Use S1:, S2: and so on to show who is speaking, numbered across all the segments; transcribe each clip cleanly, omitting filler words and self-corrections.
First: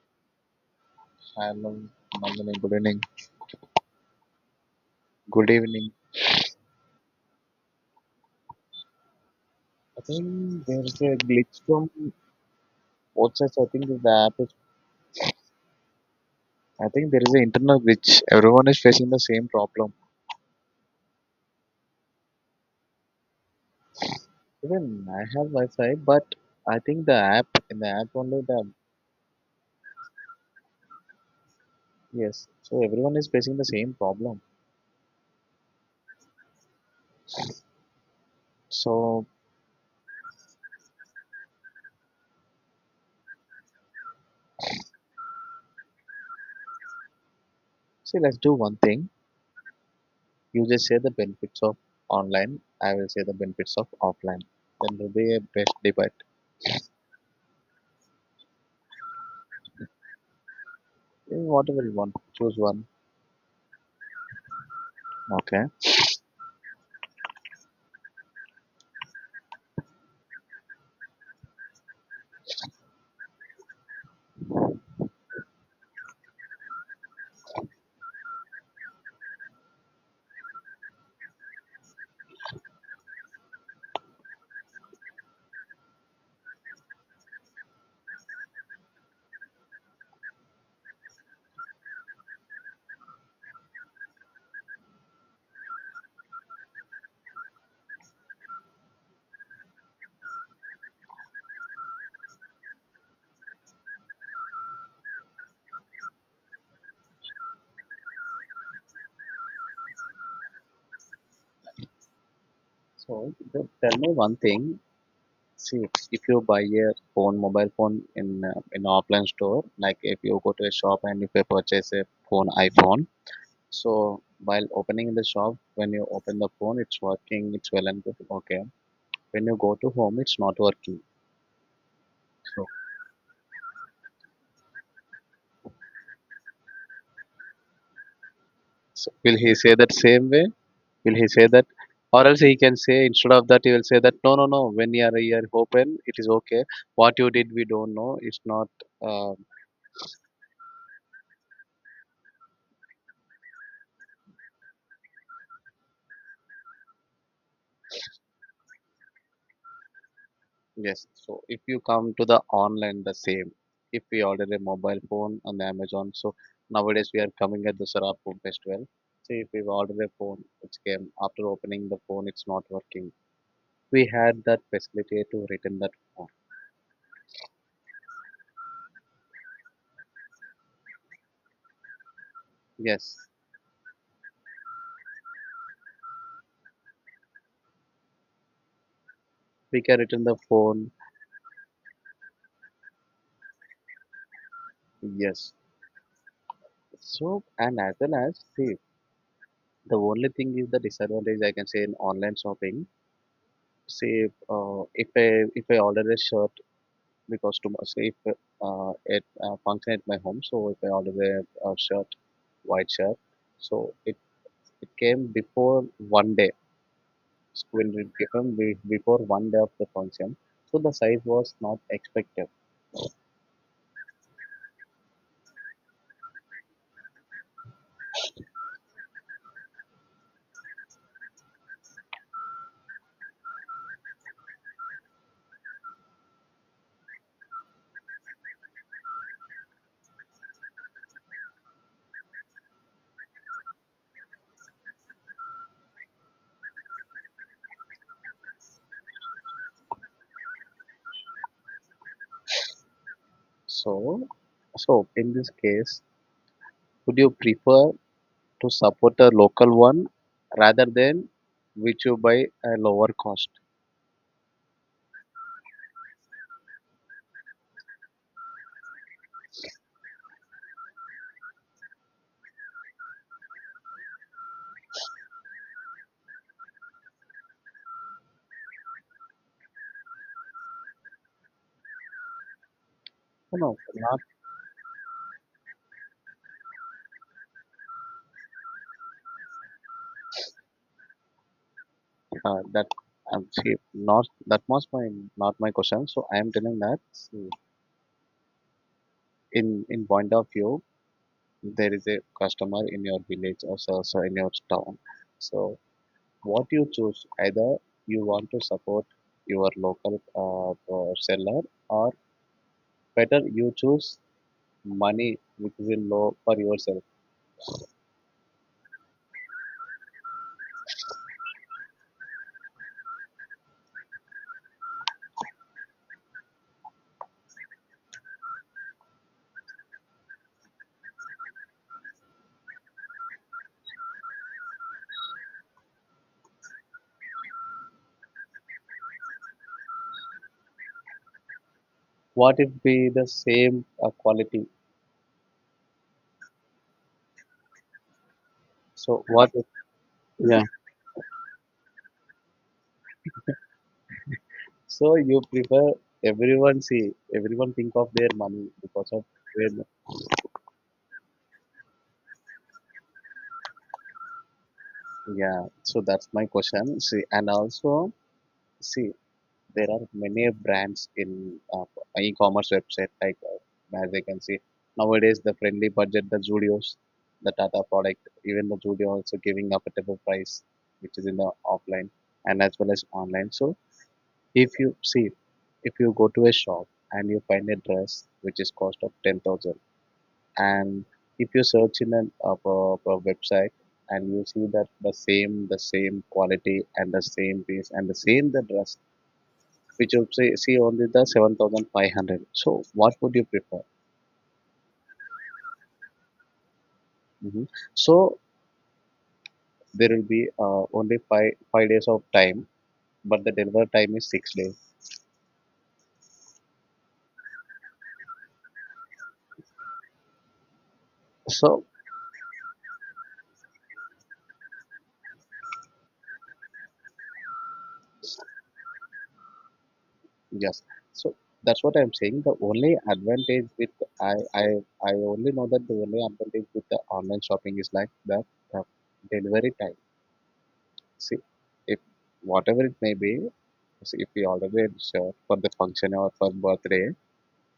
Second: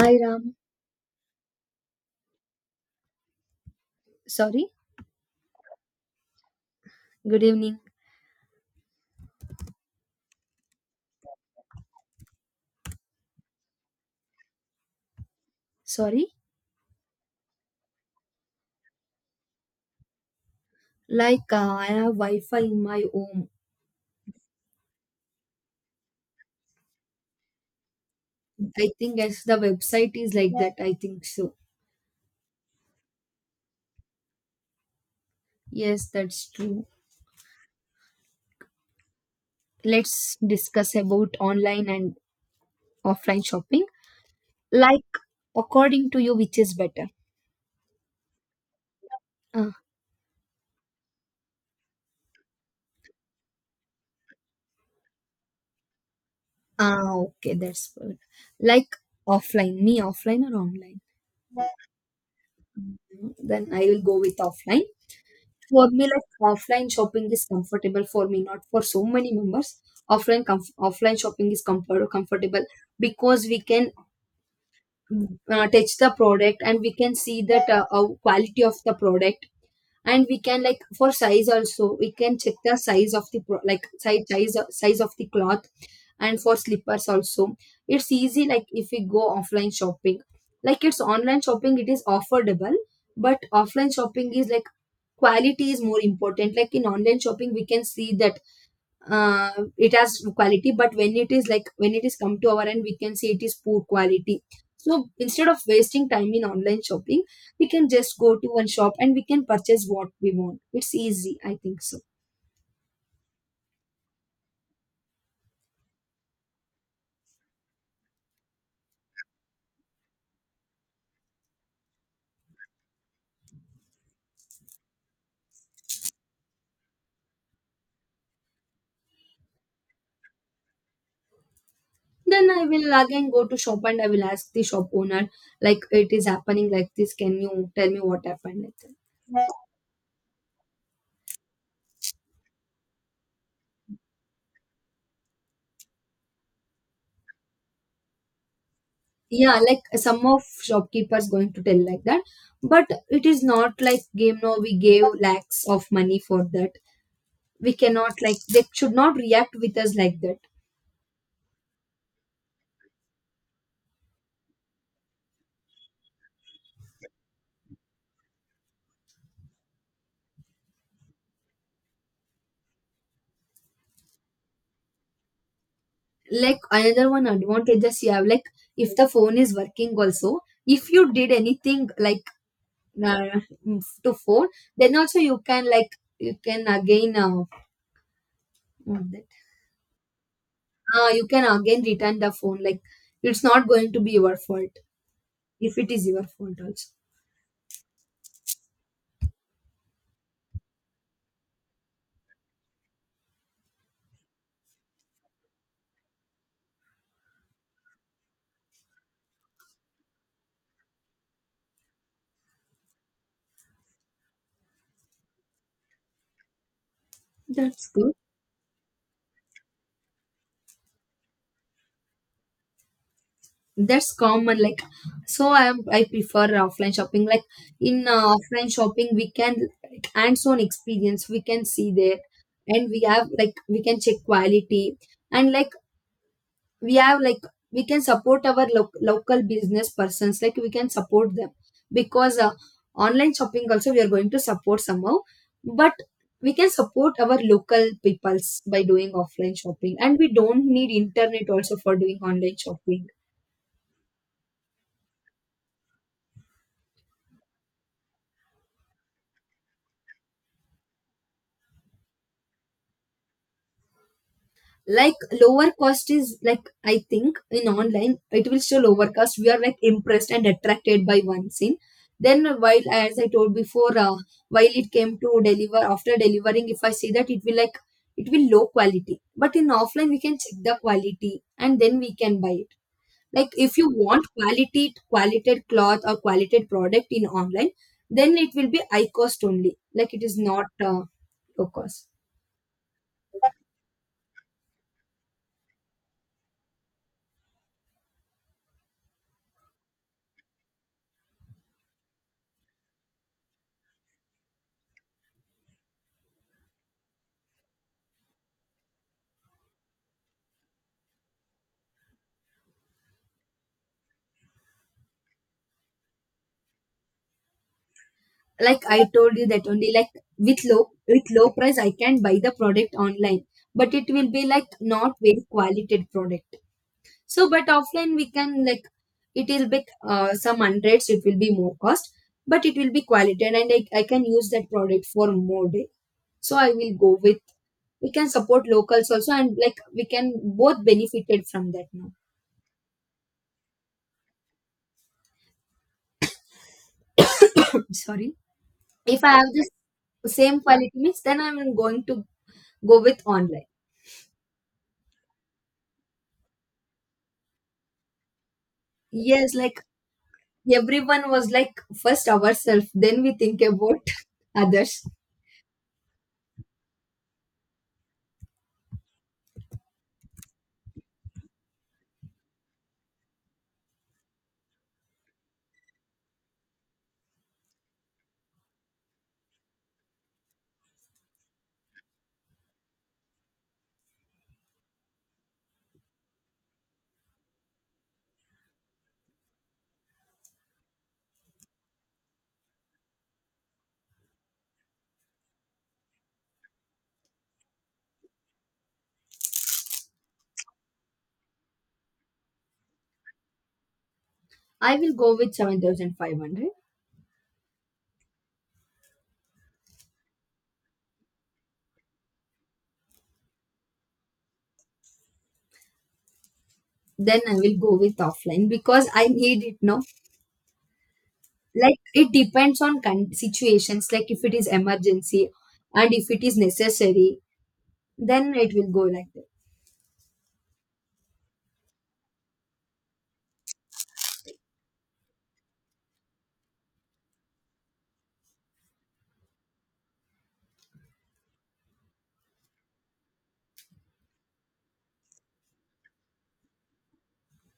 S1: I Ram,
S2: Hello, Aman. Mandani, good evening.
S1: sorry,
S2: Good evening.
S1: good evening.
S2: I think there is a glitch from both sides. I think the app is.
S1: Sorry,
S2: I think there is an internal glitch. Everyone is facing the same problem.
S1: like I have Wi-Fi in my home.
S2: Even I have Wi-Fi, but I think the app in the app only the
S1: I think as the website is like that, I think so.
S2: yes. So everyone is facing the same problem.
S1: Yes, that's true.
S2: So
S1: Let's discuss about online and offline shopping. Like, according to you, which is better?
S2: see, let's do one thing.
S1: Ah,
S2: You just say the benefits of online. I will say the benefits of offline. Then will be a best debate.
S1: okay, that's good. Like offline, me offline or online?
S2: Whatever you want, choose one.
S1: Mm, Then I will go with offline.
S2: Okay.
S1: For me, like offline shopping is comfortable for me, not for so many members. Offline offline shopping is comfortable, because we can touch the product, and we can see that quality of the product. And we can like for size also, we can check the size of the like size of the cloth. And for slippers also, it's easy like if we go offline shopping. Like it's online shopping, it is affordable, but offline shopping is like quality is more important. Like in online shopping we can see that uh, it has quality, but when it is like when it is come to our end, we can see it is poor quality. So instead of wasting time in online shopping, we can just go to one shop and we can purchase what we want. It's easy, I think so.
S2: So tell me one thing. See, if you buy a phone, mobile phone in offline store, like if you go to a shop and if you purchase a phone, iPhone. So while opening in the shop, when you open the phone, it's working, it's well and good. Okay. When you go to home, it's not working.
S1: Then I
S2: So,
S1: will again go to shop and I will ask the shop owner, like it is happening like this, can you tell me what happened, like that.
S2: so will he say that same way? Will he say that? Or else he can say, instead of that he will say that, no, no, no, when you are here open, it is okay. What you did, we don't know. It's not, uh,
S1: Yeah, like some of shopkeepers going to tell like that, but it is not like game. No, we gave lakhs of money for that. We cannot like, they should not react with us like that.
S2: yes. So if you come to the online, the same. If we order a mobile phone on Amazon, so nowadays we are coming at the Sarapur Festival. See, if we order a phone, which came after opening the phone, it's not working. We had that facility to return that phone.
S1: Like another one advantages you have, like if the phone is working also, if you did anything like
S2: Yes,
S1: uh, to phone, then also you can like, you can again what that-
S2: we can return the phone.
S1: you can again return the phone, like it's not going to be your fault.
S2: Yes.
S1: If it is your fault also,
S2: So and as well as see, the only thing is the disadvantage I can say in online shopping. Say, if I order a shirt because to my, say if it function at my home, so if I order a shirt, white shirt, so it came before one day. It
S1: that's
S2: will be
S1: good.
S2: given before one day of the function, so the size was not expected.
S1: That's common. Like so I prefer offline shopping. Like in offline shopping we can like hands-on experience, we can see there. And we have like we can check quality. And like we have like we can support our local business persons, like we can support them. Because online shopping also we are going to support somehow, but we can support our local peoples by doing offline shopping. And we don't need internet also for doing online shopping.
S2: So, so in this case, would you prefer to support a local one rather than which you buy a lower cost?
S1: Like lower cost is like, I think in online it will show lower cost, we are like impressed and attracted by one scene. Then while, as I told before, while it came to deliver, after delivering, if I see that, it will like, it will low quality. But in offline we can check the quality and then we can buy it. Like
S2: No, no,
S1: if you
S2: not
S1: want quality cloth or quality product in online, then it will be high cost only, like it is not low cost.
S2: that. See, not that was my, not my question. So I am telling that. In point of view, there is a customer in your village or so, so in your town, so what you choose? Either you want to support your local seller, or better you choose money which is in low for yourself.
S1: Like I told you that only, like with low price I can buy the product online, but it will be like not very quality product. So but offline we can like, it will be some hundreds, it will be more cost, but it will be quality. And I can use that product for more day. So I will go with, we can support locals also and like we can both benefited from that now.
S2: What if be the same quality?
S1: Sorry. If
S2: So
S1: I
S2: what
S1: have
S2: if-
S1: this same
S2: yeah,
S1: quality means, then I'm going to go with online.
S2: so you prefer? Everyone, see, everyone think of their money because of
S1: Yes, like
S2: where?
S1: everyone was like first ourselves, then we think about others.
S2: Yeah, so that's my question. See, and also, see, there are many brands in e-commerce website, like as I can see nowadays, the friendly budget, the Zudios, the Tata product. Even the Zudio also giving affordable price, which is in the offline and as well as online. So if you see, if you go to a shop and you find a dress which is cost of 10,000, and if you search in an website, and you see that the same quality and the same piece and the dress, which you say, see only the 7500, so what would you prefer?
S1: I will go with 7,500.
S2: Hmm. So there will be only five days of time, but the delivery time is 6 days.
S1: Then I will go with offline because I need it now.
S2: So
S1: Like it depends on situations, like if it is emergency and if it is necessary, then it will go like that.
S2: yes, so that's what I'm saying, the only advantage with i i I only know, that the only advantage with the online shopping is like the delivery time. See, if whatever it may be, see, if we already reserve for the function or for birthday,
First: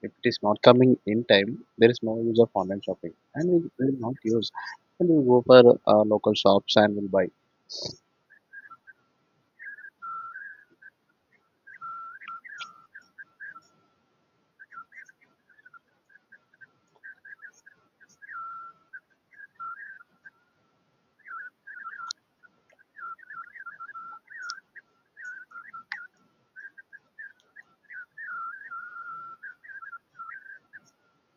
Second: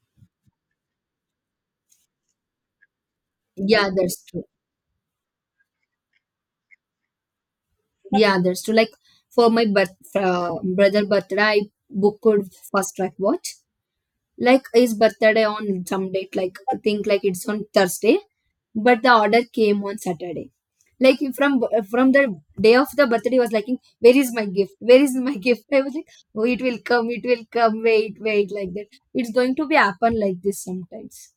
S2: if it is not coming in time, there is no use of online shopping, and we
S1: Yeah,
S2: will not
S1: that's true.
S2: use. And we go for local shops and will buy.
S1: Yeah, that's true. Like for my brother birthday, I booked fast track watch. Like his birthday on some date, like I think like it's on Thursday, but the order came on Saturday. Like from the day of the birthday was like, where is my gift, where is my gift, I was like, oh it will come, it will come, wait wait, like that. It's going to be happen like this sometimes.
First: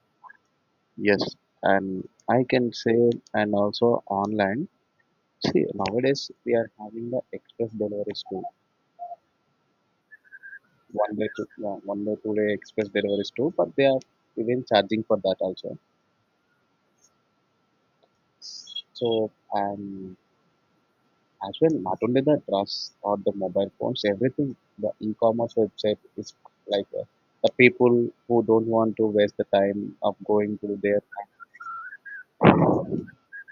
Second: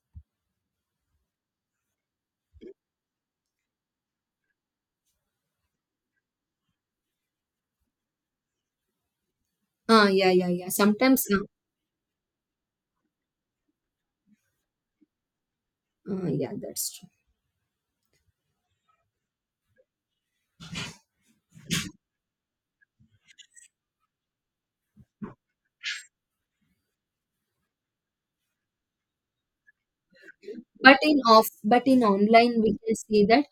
S2: Yes, and I can say, and also online. See, nowadays we are having the express deliveries too.
S1: Ah, yeah yeah yeah,
S2: One
S1: sometimes
S2: day, to, one day, two-day express deliveries too. But they are even charging for that also.
S1: yeah, that's.
S2: So, and as well, not only the dress or the mobile phones, everything, the e-commerce website is like the people who don't want to waste the time of going to
S1: But
S2: there.
S1: in online we can see that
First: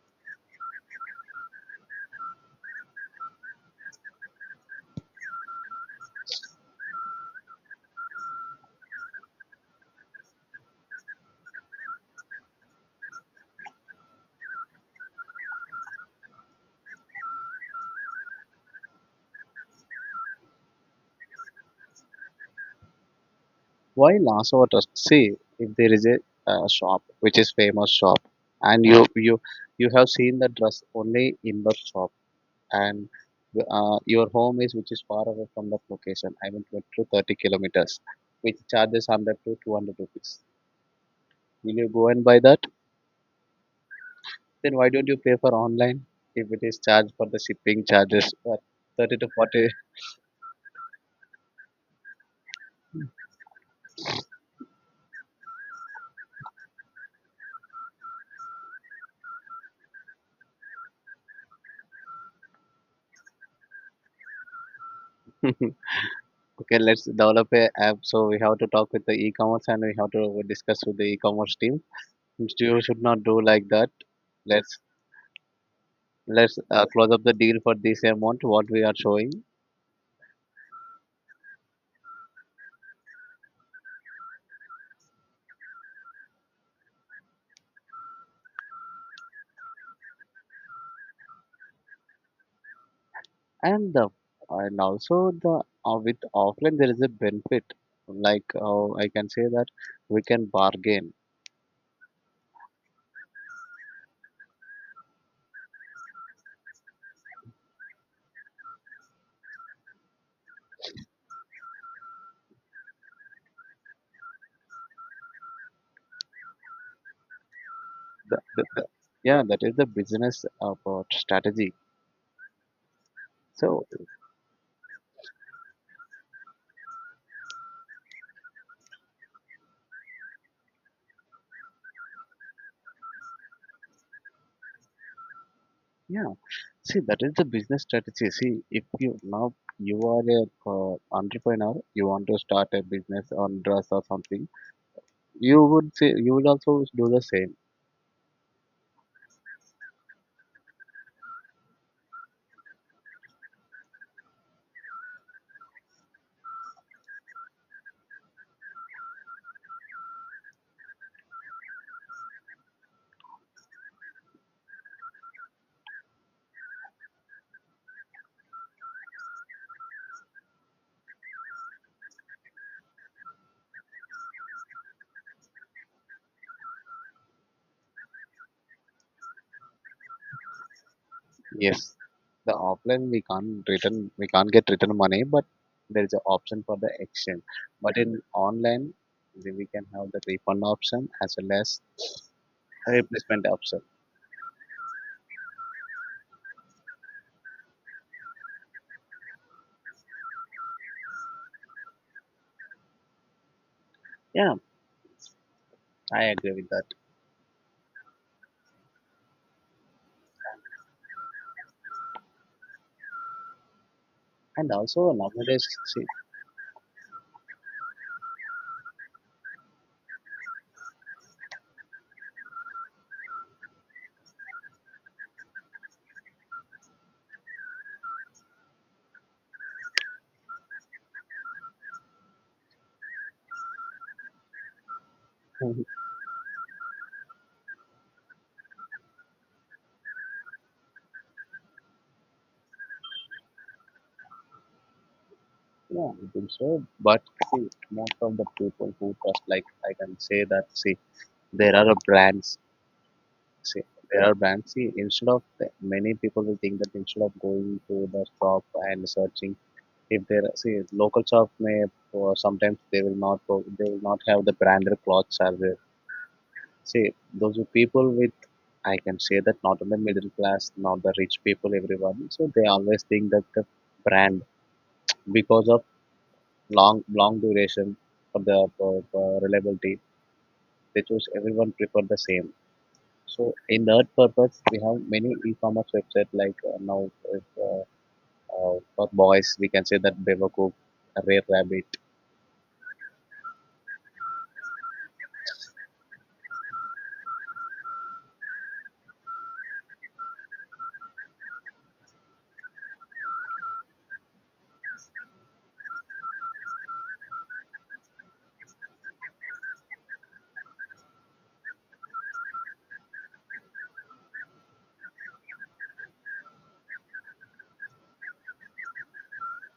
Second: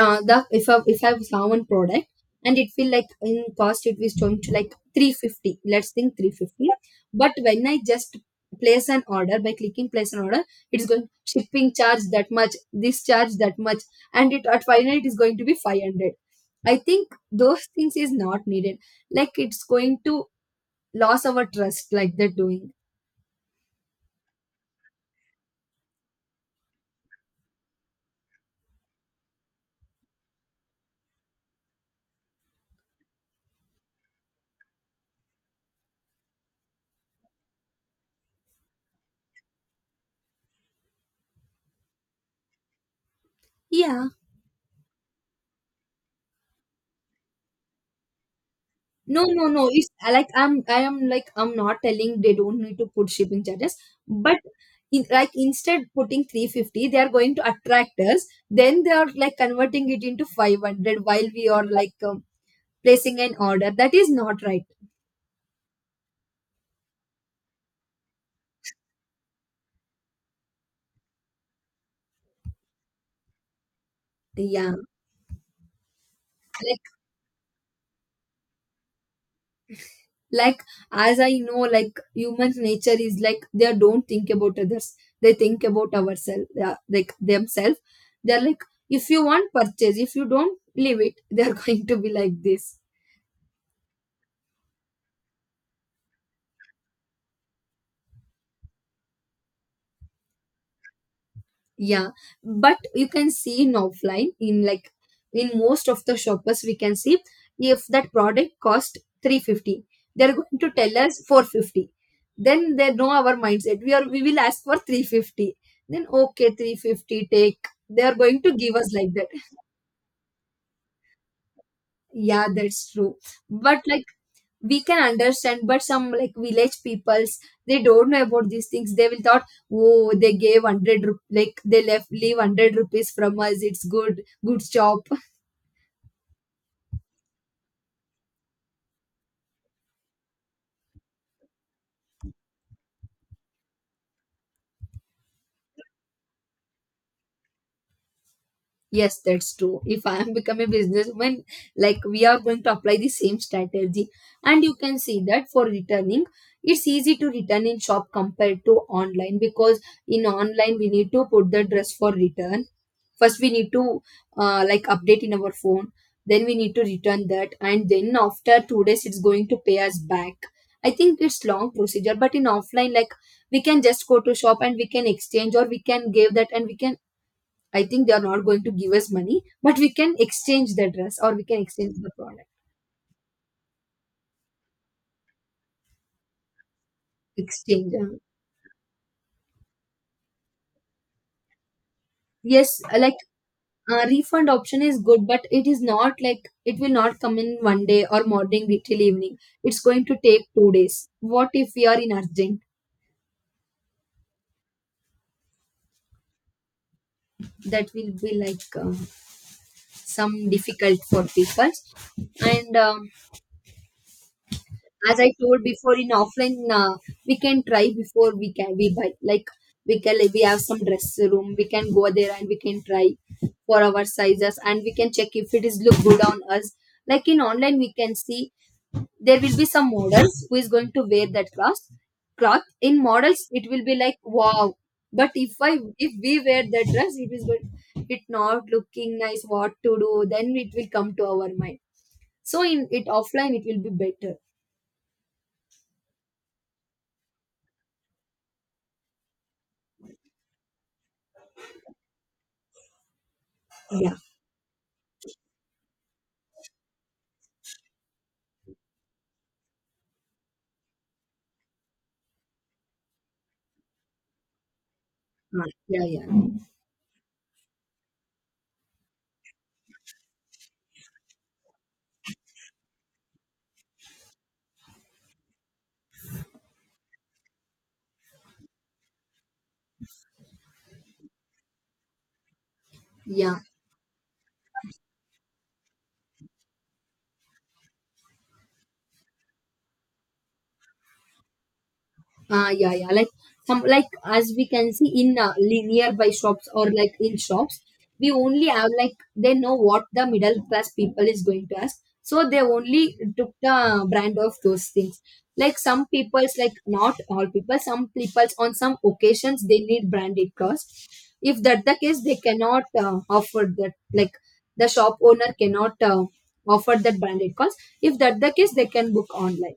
S1: the if I saw one product, and it will like in cost it was going to like 350, let's think 350. But when I just place an order, by clicking place an order, it's going shipping charge that much, this charge that much, and it at final it is going to be 500. I think those things is not needed, like it's going to lose our trust, like they're doing.
S2: Why loss our trust? See, if there is a shop which is famous shop, and you have seen the dress only in the shop, and your home is which is far away from that location. I mean, 20 to 30 kilometers, which charges 100 to 200 rupees. Will you go and buy that?
S1: Yeah.
S2: Then why don't you pay for online if it is charged for the shipping charges for 30
S1: No,
S2: to
S1: no, no.
S2: 40?
S1: It's I like I'm I am like, I'm not telling they don't need to put shipping charges, but in, like instead putting 350, they are going to attract us. Then they are like converting it into 500 while we are like placing an order. That is not right.
S2: Okay, let's develop a app. So we have to talk with the e-commerce and we have to discuss with the e-commerce team. You should not do like that.
S1: Yeah,
S2: Let's let's
S1: like
S2: uh, close up the deal for this amount what we are showing.
S1: like as I know, like human nature is like they don't think about others. They think about ourselves, yeah, like themselves. They're like if you want purchase, if you don't leave it, they're going to be like this.
S2: And the and also, the with offline there is a benefit, like I can say that we can bargain.
S1: Yeah, but you can see in offline, in like in most of the shoppers we can see, if that product cost 350, they're going to tell us 450. Then they know our mindset, we will ask for 350. Then okay, 350 take, they are going to give us like that.
S2: Yeah, that is the business strategy.
S1: Yeah, that's true, but
S2: So
S1: like we can understand. But some like village peoples, they don't know about these things. They will thought, oh they gave 100 like they left leave 100 rupees from us, it's good job.
S2: yeah, see, that is the business strategy. See, if you now, you are a entrepreneur, you want to start a business on dress or something, you would say you would also do the same.
S1: Yes, that's true. If I am become a businessman, like we are going to apply the same strategy. And you can see that for returning, it's easy to return in shop compared to online, because in online we need to put the dress for return. First we need to like update in our phone, then we need to return that, and then after 2 days it's going to pay us back. I think it's long procedure, but in offline like we can just go to shop and we can exchange or we can give that. And we can, I think they are not going to give us money, but we can exchange the dress or we can exchange
S2: Yes,
S1: the product.
S2: the offline we can't return, we can't get return money, but there is an option for the exchange.
S1: Exchange.
S2: But
S1: uh,
S2: in online, then we can have the refund option as well as
S1: Yes, like
S2: replacement option.
S1: refund option is good, but it is not like it will not come in one day or morning till evening. It's going to take 2 days. What if we are in urgent?
S2: Yeah, I agree with that.
S1: That will be like some difficult for people. And
S2: And also
S1: as I told
S2: nowadays,
S1: before,
S2: see,
S1: in offline, we can try before we buy. Like we can like, we have some dress room, we can go there and we can try for our sizes, and we can check if it is look good on us. Like in online, we can see there will be some models who is going to wear that cloth. Cloth in models, it will be like wow. But if I if we wear that dress, it is going, it not looking nice. What to do? Then it will come to our mind. So in it offline, it will be better.
S2: yeah, I think so. But see, most of the people who trust, like I can say that, see, there are a brands. See,
S1: Yeah.
S2: there are brands. See, instead of, many people will think that instead of going to the shop and searching, if see local shop may, or sometimes they will not they will not have the branded clothes are there.
S1: Yeah, yeah,
S2: See, those are people with, I can say that, not only middle class, not the rich people, everyone. So they always think that the brand, because of long long duration for for reliability, they choose. Everyone prefer the same. So
S1: yeah,
S2: in that purpose, we have many e-commerce website like now if, for boys we can say that Bevacook, Rare Rabbit.
S1: yeah, yeah. Like some, like as we can see in nearby shops or like in shops, we only have like they know what the middle class people is going to ask, so they only took the brand of those things. Like some people's, like not all people, some people's on some occasions they need branded clothes. If that the case, they cannot offer that. Like the shop owner cannot offer that branded clothes. If that the case, they can book online.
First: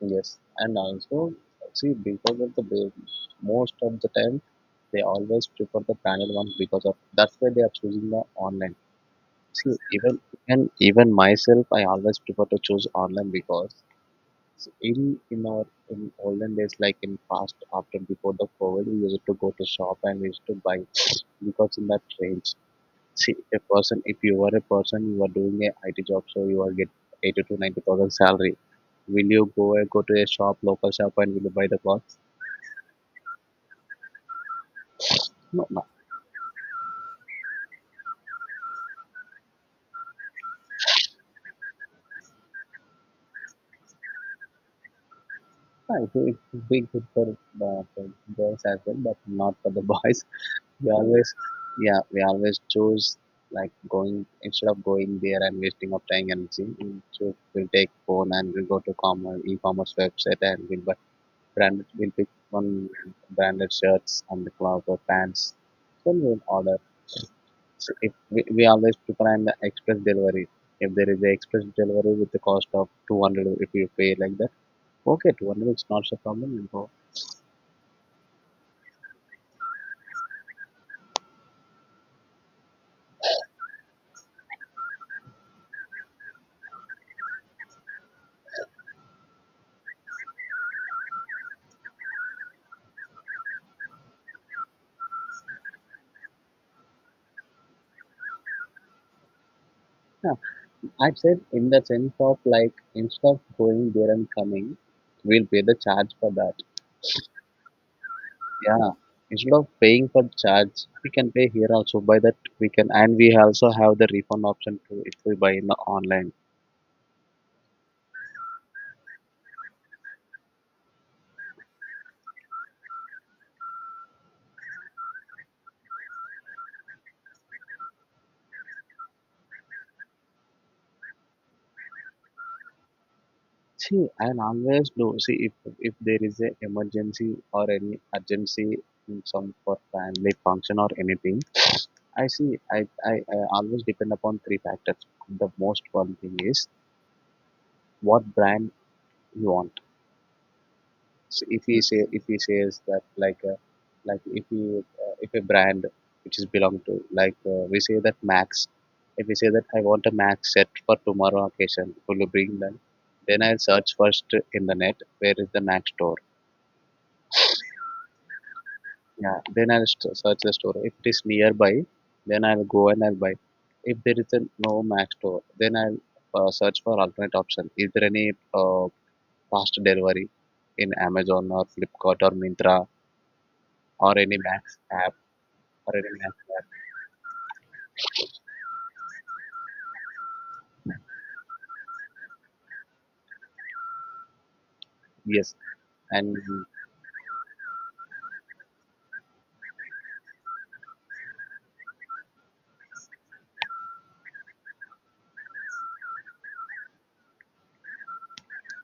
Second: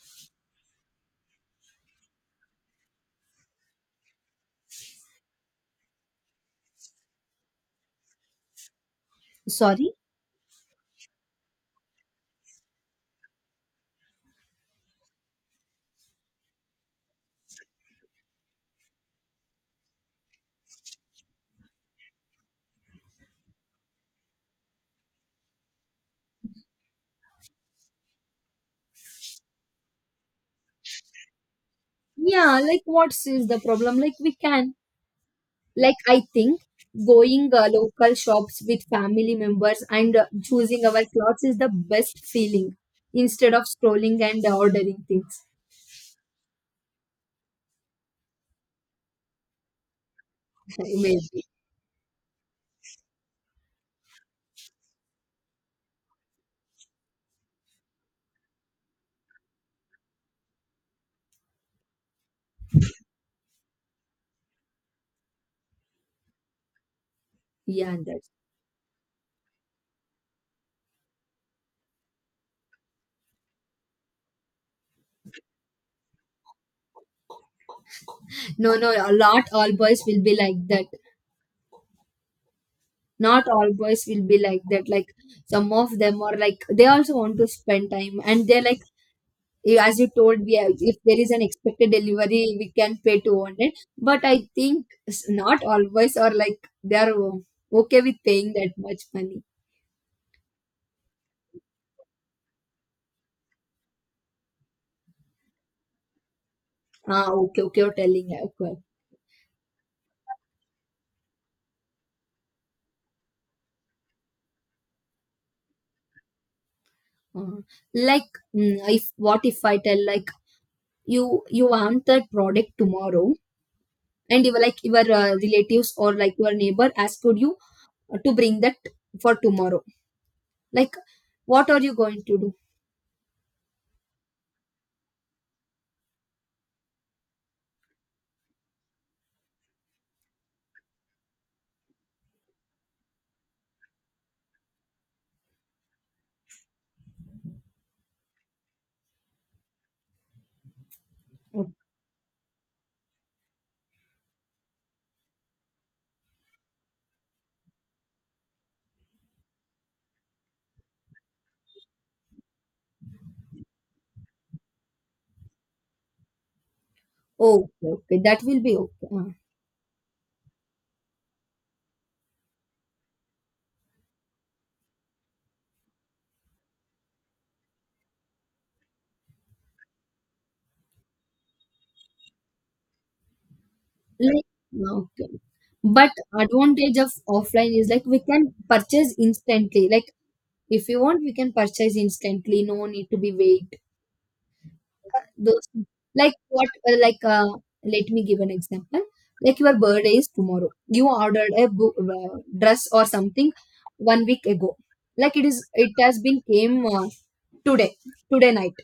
S2: Yes, and also see, because of most of the time they always prefer the branded ones, because of that's why they are choosing the online. See
S1: Sorry?
S2: even, and even myself, I always prefer to choose online because, so in our in olden days, like in past, after before the COVID, we used to go to shop and we used to buy because in that range, see, a person, if you were a person you are doing a IT job, so you are get eighty to ninety thousand salary. Will you go and go to a shop, local shop, and will you buy the clothes?
S1: Yeah, like what's is the problem? Like we can,
S2: No, no.
S1: like I think going local shops with family members and choosing our clothes is the best feeling, instead of scrolling and ordering things.
S2: I think it would be good for the, for girls as well, but not for the boys. We always,
S1: Maybe.
S2: yeah, we always choose, like going, instead of going there and wasting of time and energy. We choose, we'll take phone and we'll go to e-commerce website and we'll buy branded. We'll pick one branded shirts and the cloth or pants. Then we'll order. So
S1: Yeah,
S2: if
S1: that.
S2: we, we always prefer an express delivery. If there is a express delivery with the cost of 200, if you pay like that, okay, 200 is not a problem. We'll go.
S1: No, no, a lot all boys will be like that. Not all boys will be like that. Like some of them are like they also want to spend time, and they're like as you told, we have, if there is an expected delivery we can pay 200, but I think not always, or like they are okay with paying that much money.
S2: I'd said in the sense of, like, instead of going there and coming, we'll pay the charge for that.
S1: Okay, okay, you're telling okay.
S2: Yeah, instead of paying for the charge, we can pay here also. By that we can, and we also have the refund option too if we buy in the online.
S1: Uh, like, if what if I tell like, you want that product tomorrow, and you were like your relatives or like your neighbor asked you to bring that for tomorrow, like, what are you going to do?
S2: See, I'll always do. See, if there is a emergency or any urgency in some for family function or anything, I see. I always depend upon three factors. The most one thing is what brand you want. So if
S1: Oh,
S2: he say if he says that like if a brand which is belong to, like we say that Max, if we say that I want a Max set for tomorrow occasion, will you bring them? Then I'll search first in the net where is the Max store.
S1: okay, okay, that will be okay. Uh-huh.
S2: Yeah, then I'll search the store. If it is nearby, then I'll go and I'll buy. If there is a no Max store, then I'll search for alternate option. Is there any fast delivery in Amazon or Flipkart or Mintra or any
S1: Like,
S2: Max app?
S1: okay.
S2: Or I
S1: But
S2: didn't answer that.
S1: advantage of offline is like we can purchase instantly. Like, if you want, we can purchase instantly. No need to be wait.
S2: Yes,
S1: Those, like
S2: and
S1: what like let me give an example. Like your birthday is tomorrow. You ordered a dress or something one week ago. Like it has been came today, today night.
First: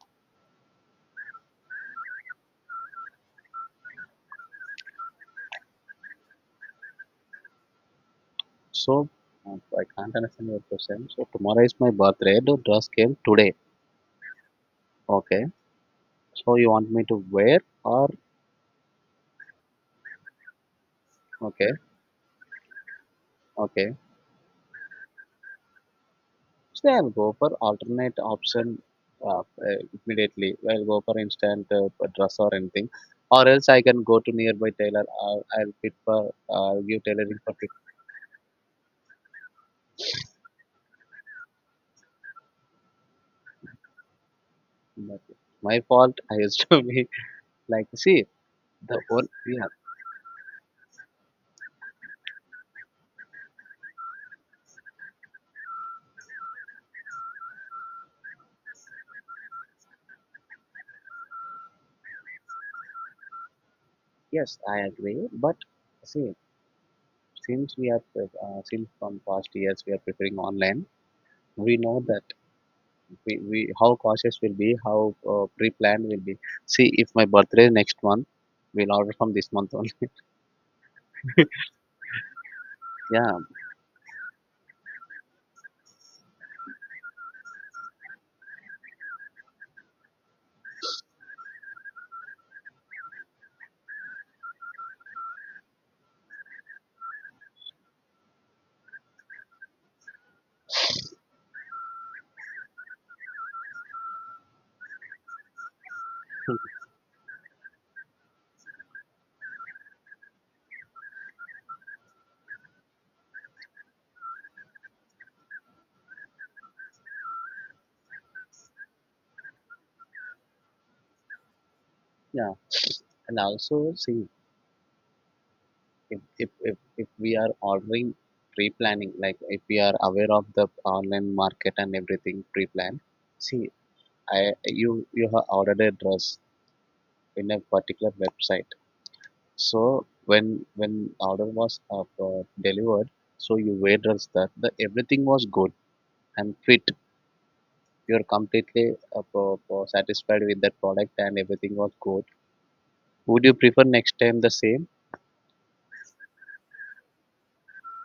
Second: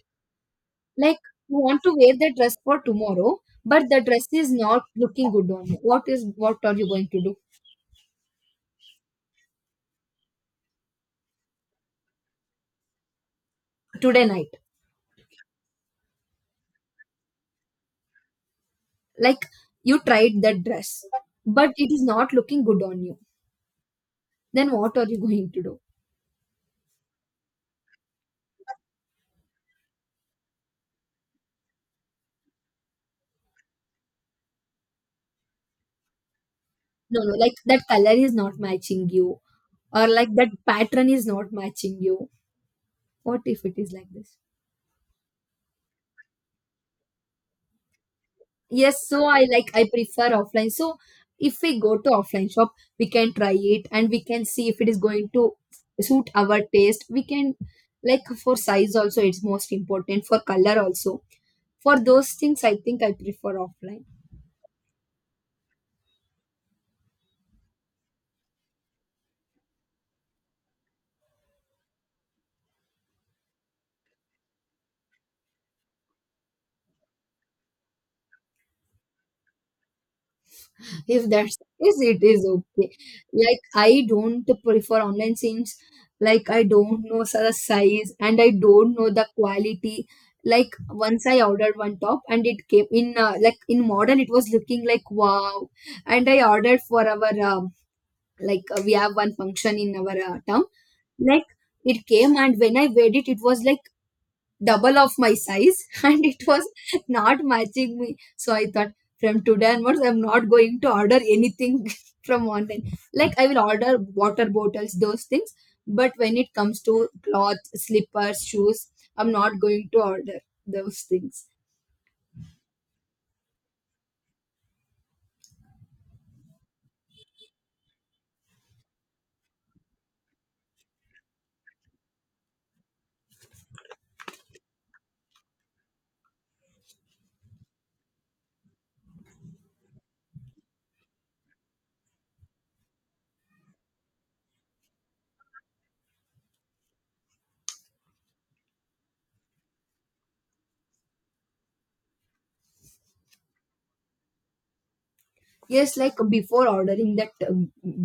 S1: Like you want to wear the dress for tomorrow, but the dress is not looking good on you. What are you going to do?
S2: so I can't understand your question. So tomorrow is my birthday. The dress came today.
S1: Today night.
S2: Okay. So you want me to wear, or
S1: Like you tried that dress, but
S2: okay,
S1: it is not looking good on you.
S2: okay.
S1: Then what are you going to do?
S2: So I'll go for alternate option uh, uh, immediately. I'll go for instant dress or anything, or else I can go to nearby tailor. I'll fit for I'll give
S1: No, no,
S2: tailoring for
S1: like that color is not matching you, or like that pattern is not matching you. What if it is like this?
S2: my fault. I used to be like see
S1: Yes,
S2: the
S1: so
S2: whole
S1: i
S2: yeah.
S1: like i prefer offline. So if we go to offline shop, we can try it, and we can see if it is going to suit our taste. We can, like for size also, it's most important, for color also. For those things, I think I prefer offline.
S2: Yes, I agree, but see, since we are since from past years we are preferring online. We know that we how cautious will be, how pre-planned will be. See, if my birthday is next month, we'll order from this month only.
S1: If that's the case, it is okay.
S2: Yeah.
S1: Like, I don't prefer online since, like, I don't know the size, and I don't know the quality. Like, once I ordered one top, and it came in, like in model it was looking like wow. And I ordered for our, like, we have one function in our town. Like it came, and when I wear it, it was like double of my size and it was not matching me, so I thought, from today onwards I'm not going to order anything from online. Like, I will order water bottles, those things, but when it comes to cloth, slippers, shoes, I'm not going to order those things.
S2: Yeah, and also see, if we are ordering pre-planning, like if we are aware of the online market and everything pre-plan. See, I you you have ordered a dress in a particular website. So when order was delivered, so you weighed that the everything was good and fit. You're completely satisfied with that product and everything was good. Would you prefer next time the same?
S1: Yes, like before ordering that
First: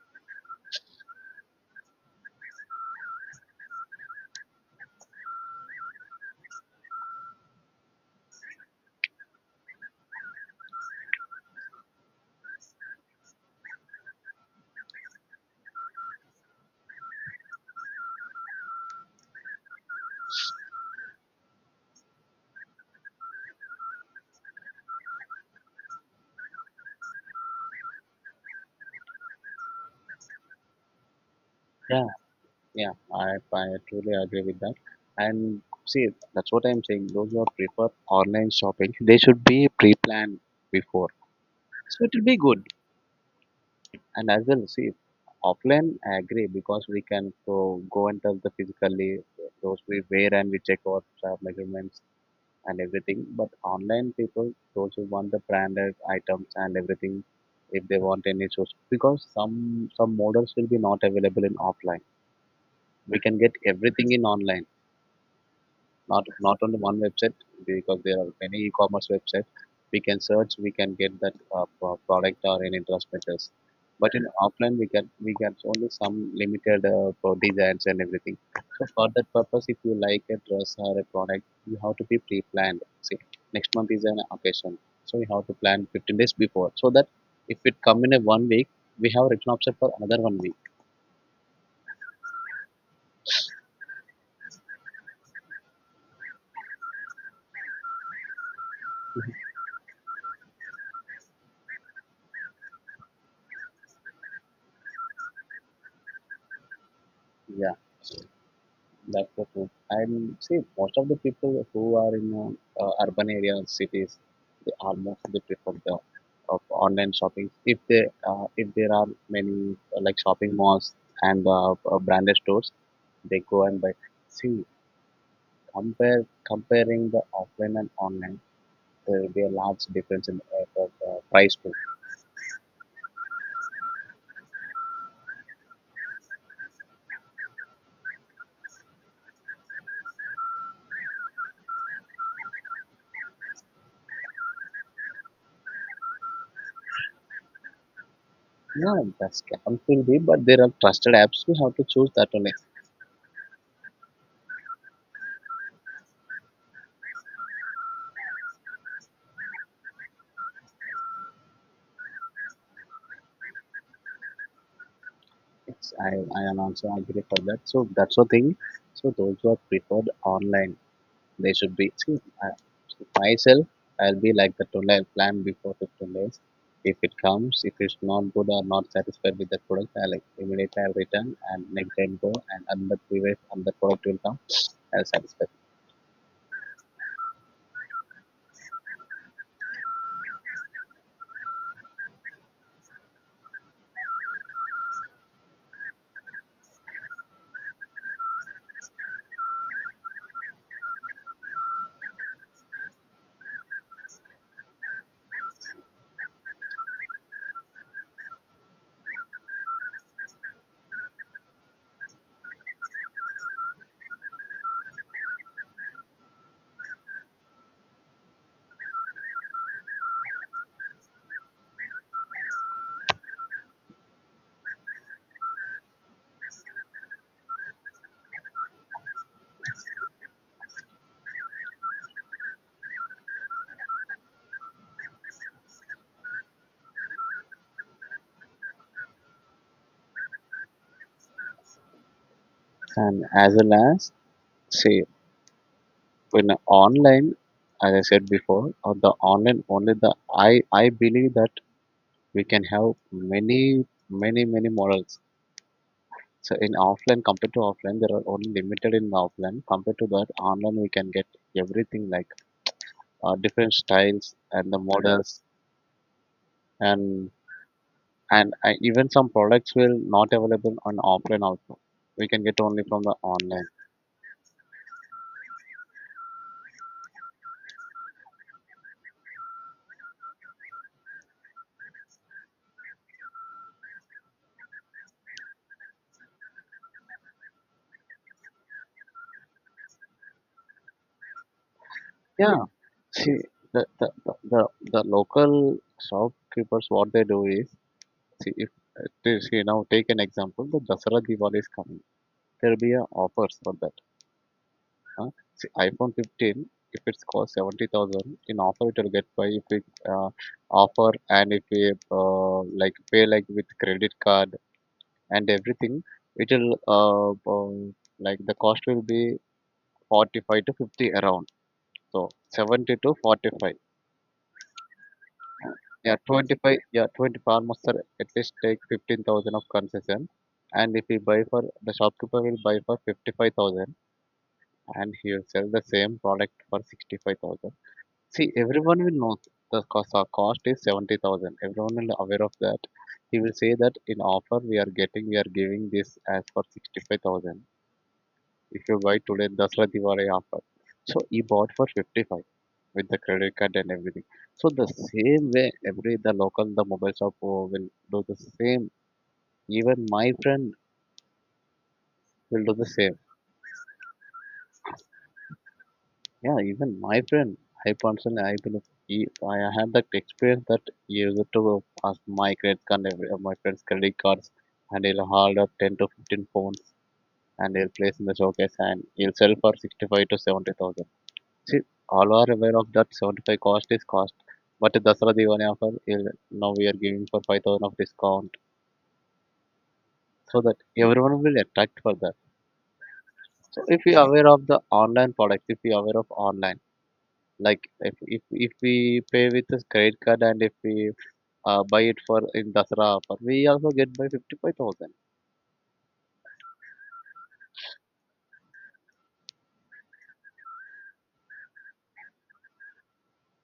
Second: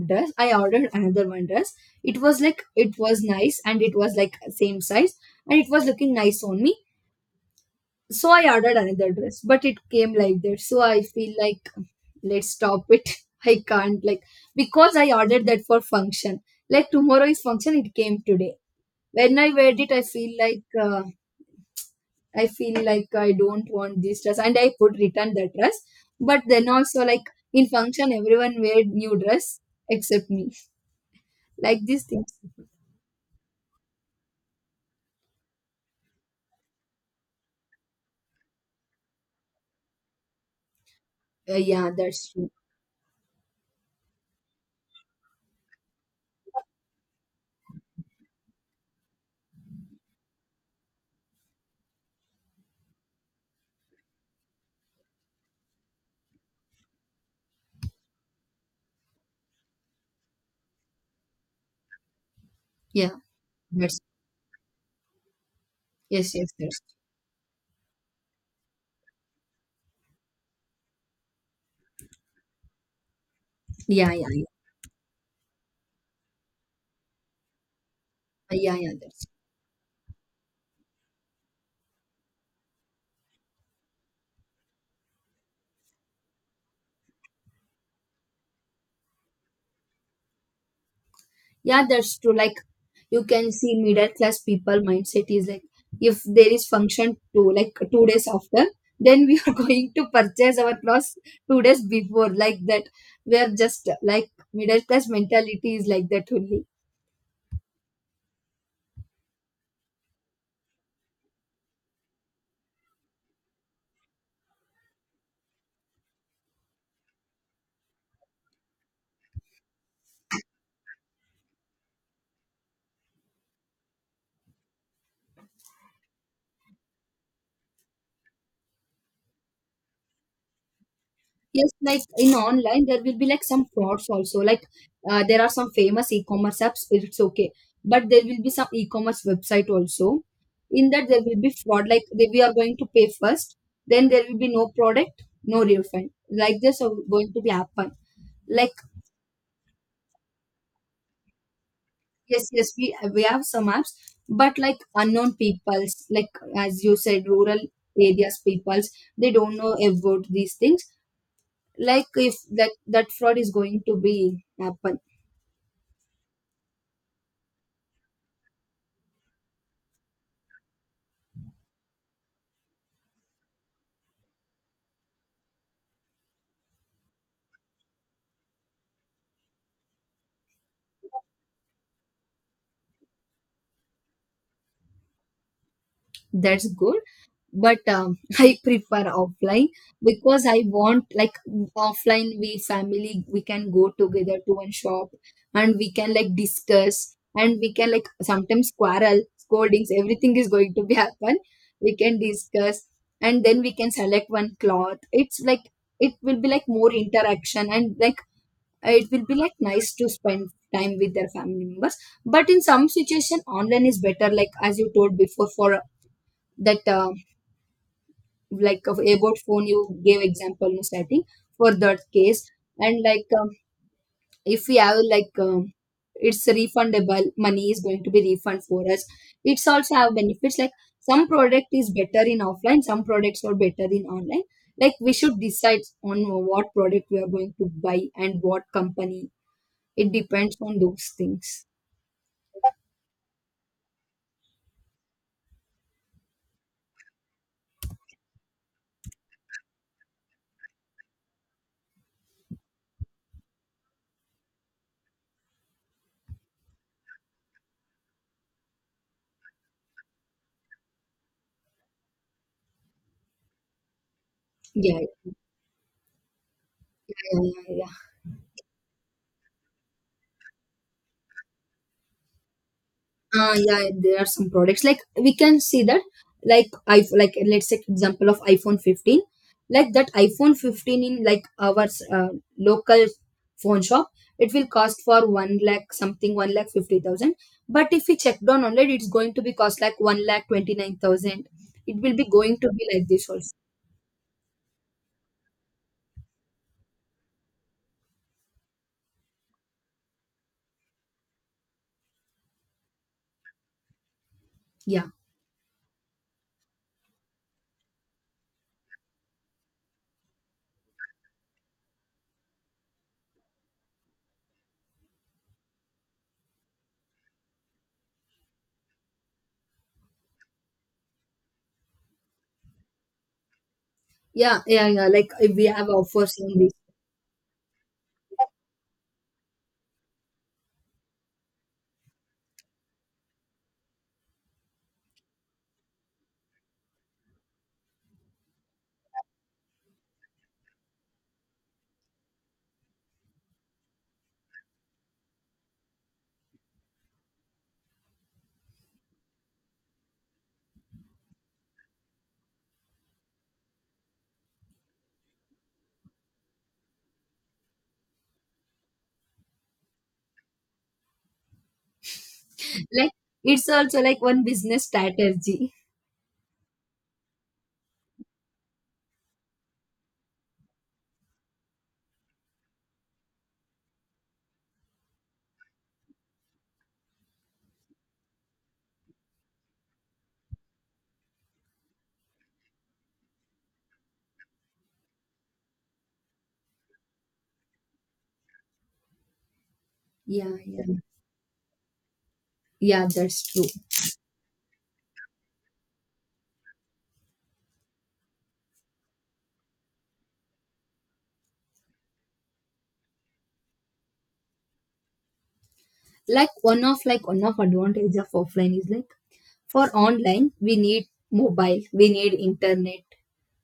S1: dress, I ordered another one dress. It was like, it was nice, and it was like same size, and it was looking nice on me. So I ordered another dress, but it came like that. So I feel like, let's stop it. I can't like, because I ordered that for function. Like tomorrow is function, it came today. When I wear it, I feel like I don't want this dress, and I put return that dress. But then also, like in function, everyone wear new dress except me. Like these
S2: Yeah,
S1: things.
S2: yeah, I truly agree with that. And see, that's what I'm saying. Those who prefer online shopping, they should be pre-planned before.
S1: Yeah,
S2: So it will
S1: that's
S2: be
S1: true.
S2: good. And as well, see, offline, I agree because we can go, go and touch the physically those we wear and we check our measurements and everything. But online people, those who want the branded items and everything, if they want any shoes, because some models will be not available in offline.
S1: Yeah,
S2: We can get
S1: that's,
S2: everything in online, not
S1: yes, yes,
S2: not only
S1: that's,
S2: one website, because there are many e-commerce websites. We can search, we can get that product or any dress matters.
S1: yeah,
S2: But
S1: yeah,
S2: in
S1: yeah,
S2: offline we can, we get only some limited pro designs and everything.
S1: yeah,
S2: So
S1: yeah.
S2: for
S1: That's,
S2: that purpose, if you like a dress or a product, you have to be pre-planned. See, next month is an occasion, so you have to plan 15 days before, so that if it come in a 1 week, we have written option for another 1 week.
S1: yeah, that's true. Like, you can see middle class people mindset is like, if there is function, 2 days after, then we are going to purchase our clothes 2 days before, like that. We are just like, middle class mentality is like that only.
S2: Yeah. That's the truth. And see, most of the people who are in urban areas, cities, they are mostly prefer the of online shopping. If they if there are many like shopping malls and branded stores, they go and buy. See, compare comparing the offline and online, there will be a large difference in price
S1: Yes,
S2: too.
S1: like in online, there will be like some frauds also. Like, there are some famous e-commerce apps, it's okay, but there will be some e-commerce website also. In that, there will be fraud. Like, they, we are going to pay first, then there will be no product, no refund. Like, this are going to be happen. Like,
S2: No, that's can be, but there are trusted apps. We have to choose that
S1: yes,
S2: only.
S1: yes, we have some apps, but like unknown peoples, like as you said, rural areas peoples, they don't know about these things. Like if that fraud is going to be happen.
S2: Yes, I am also agree for that. So that's the thing. So those who are preferred online, they should be. See, I, myself, I'll be like that only. I'll plan before 15 days. If it comes, if it's not good or not satisfied with the product, I'll like, immediately I'll return, and next time go, and another previous another product will come. I'll satisfy.
S1: That's good, but I prefer offline, because I want, like offline, we family, we can go together to one shop, and we can like discuss, and we can like sometimes quarrel, scoldings, everything is going to be happen. We can discuss, and then we can select one cloth. It's like, it will be like more interaction, and like it will be like nice to spend time with their family members. But in some situation, online is better, like as you told before, for that, like of about phone you gave example in starting, for that case. And like, if we have, like, it's refundable, money is going to be refund for us. It's also have benefits, like some product is better in offline, some products are better in online. Like, we should decide on what product we are going to buy, and what company. It depends on those things.
S2: And as well as see, when online, as I said before, or the online only, the I believe that we can have many many models. So in offline, compared to offline there are only limited in offline, compared to that online we can get everything, like different styles and the
S1: Yeah.
S2: models. And
S1: Yeah, yeah. Yeah.
S2: even some products will not available on offline also, we can get only from the online.
S1: Yeah, there are some products like we can see that. Like, I like let's take example of iPhone 15. Like that iPhone 15 in like our uh, local phone shop, it will cost for 1 lakh something, 1 lakh 50,000. But if we check down online, it's going to be cost like 1 lakh 29,000. It will be going
S2: Yeah.
S1: to be like this
S2: See,
S1: also.
S2: the the, the, the, the local shopkeepers, what they do is, see if see now take an example, the Dasara Diwali is coming, there will be a offers for that.
S1: Yeah,
S2: Uh, See, iPhone 15, if it's cost 70,000, in offer it will get by if we uh, offer and if we like pay like with credit card and everything, it will like the cost will be 45 to 50 around. So 70 to 45.
S1: yeah, yeah, yeah, like, we have
S2: Yeah,
S1: offers on this.
S2: 25, yeah, 25 almost sir, at least take 15,000 of concession. And if we buy, for the shopkeeper will buy for 55,000 and he will sell the same product for 65,000. See, everyone will know the cost, our cost is 70,000. Everyone will aware of that. He will say that in offer we are getting, we are giving this as for 65,000. If you buy today, Dasra Diwali offer. So he bought for 55 with the credit card and everything. So the same way, every the local, the mobile shop will do the same. Even my friend will do the
S1: Like,
S2: same.
S1: it's also like one business strategy.
S2: Yeah, even my friend, I personally, I believe he, I had that experience that he used to pass my credit card, my friend's credit cards, and he'll hold up 10 to 15 phones, and he'll place in the showcase, and he'll sell for 65 to 70,000. See, all are aware of that 75 cost is cost, but the Dasara Diwali offer, he'll, now we are giving for 5,000 of discount,
S1: Yeah,
S2: so that
S1: yeah,
S2: everyone will attract for that.
S1: yeah, that's true.
S2: So if you're aware of the online products, if you're aware of online, like if we pay with this credit card and if we buy it for in Dasara offer, we also get by 55,000.
S1: Like one of advantage of offline is like, for online we need mobile, we need internet,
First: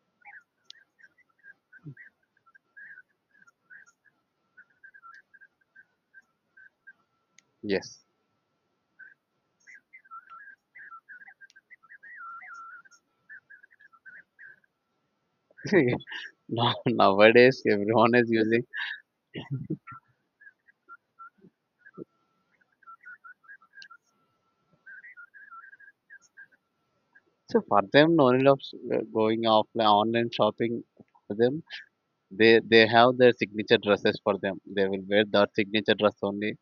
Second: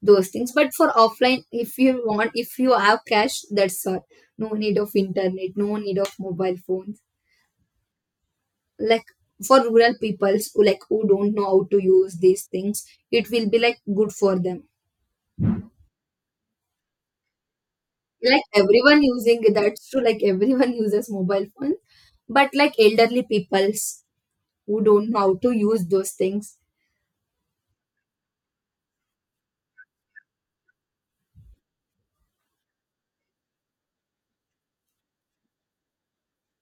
S1: those things, but for offline, if you want, if you have cash, that's all. No need of internet, no need of mobile phones.
S2: Yes.
S1: Like for rural peoples, who, like, who don't know how to use these things, it will be like good for them.
S2: Now, nowadays everyone is
S1: Like,
S2: using,
S1: everyone using, that's true, like everyone uses mobile phones, but like elderly peoples who don't know how to use those things.
S2: so for them no need of going offline online shopping. For them, they have their signature dresses. For them, they will wear that signature dress only.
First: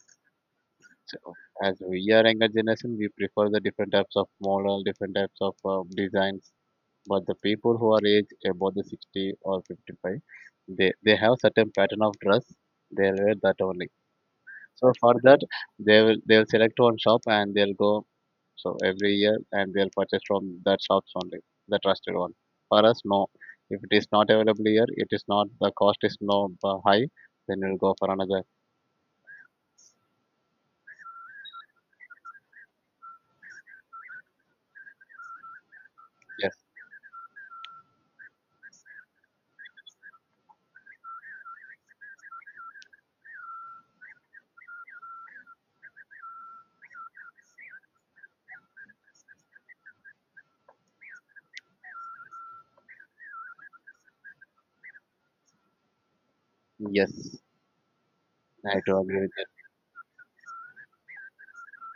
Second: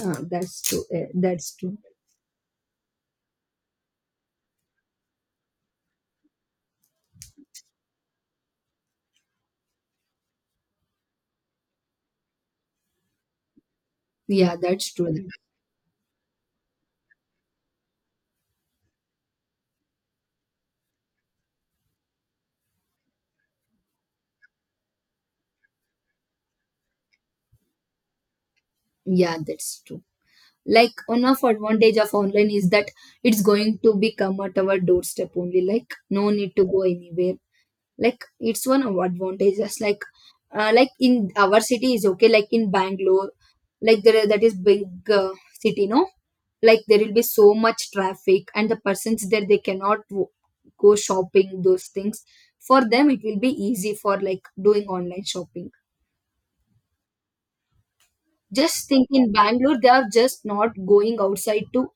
S1: That's true.
S2: So
S1: That's
S2: as
S1: true.
S2: we are younger generation, we prefer the different types of model, different types of designs. But the people who are age above the 60 or 55, they have certain pattern of dress, they'll wear that only.
S1: Yeah, that's
S2: So for
S1: true.
S2: that, they will, they'll select one shop and they'll go, so every year, and they'll purchase from that shops only, the trusted one. For us, no, if it is not available here, it is not, the cost is no high, then we'll go for another.
S1: Yeah, that's true. Like, one of advantage of online is that, it's going to be come at our doorstep only. Like, no
S2: Yes,
S1: need to go anywhere. Like, it's one of advantages. Like in our city is okay. Like in Bangalore, like, there that is big uh, city, no? Like, there will be so much traffic, and the persons there, they cannot go shopping, those things. For them, it will be easy for, like, doing online shopping.
S2: yes, I
S1: Just
S2: do
S1: think,
S2: agree with
S1: in
S2: that.
S1: Bangalore, they are just not going outside to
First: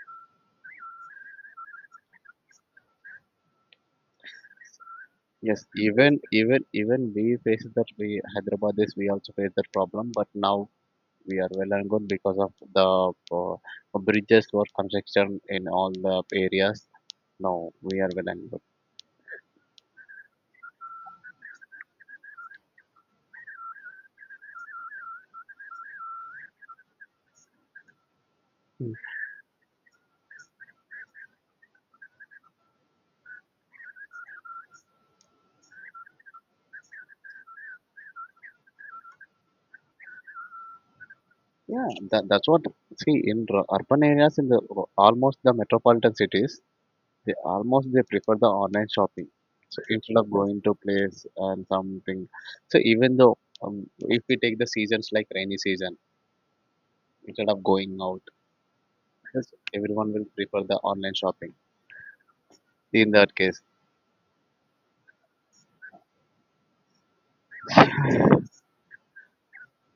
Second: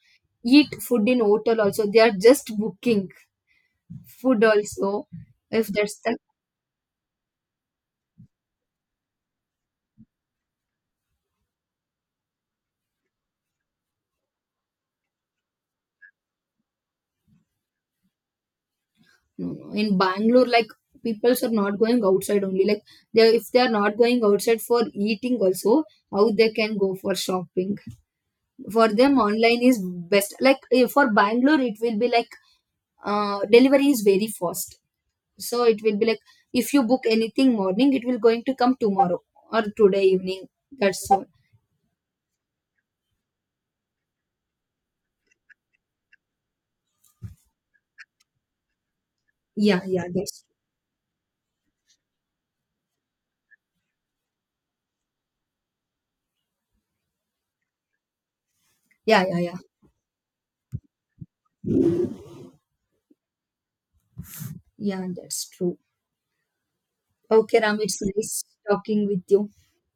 S1: eat food in hotel also. They are just booking food also.
S2: Yes,
S1: If that's the
S2: even we face that, we Hyderabad is, we also face that problem, but now we are well and good because of the bridges or construction in all the areas. Now we are well and good.
S1: No, no, in Bangalore, like, peoples are not going outside only. Like, they, if they are not going outside for eating also, how they can go for shopping? For
S2: Mm.
S1: them, online is best. Like, for Bangalore, it will be like, delivery is very fast. So it will be like, if you book anything morning, it will going to come tomorrow or today evening. That's all.
S2: Yeah, that, that's what. See, in urban areas, in the almost the metropolitan cities, they almost they prefer the online shopping. So
S1: Yeah, yeah,
S2: instead of
S1: that's,
S2: going to place and something, so even though if we take the seasons like rainy season, instead of going out,
S1: yeah, yeah, yeah,
S2: everyone will prefer the online shopping. In that case,
S1: yeah, that's true. Okay, Ram, it's nice talking with you.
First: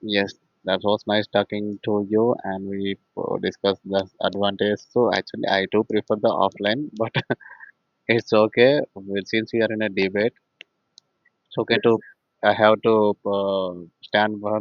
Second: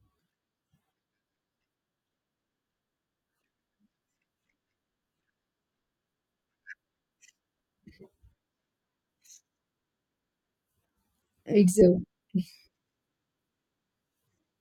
S2: yes, that was nice talking to you, and we discussed the advantage. So actually, I do prefer the offline, but it's okay. Well, since we are in a debate, it's
S1: It's
S2: okay to,
S1: a
S2: I have to stand for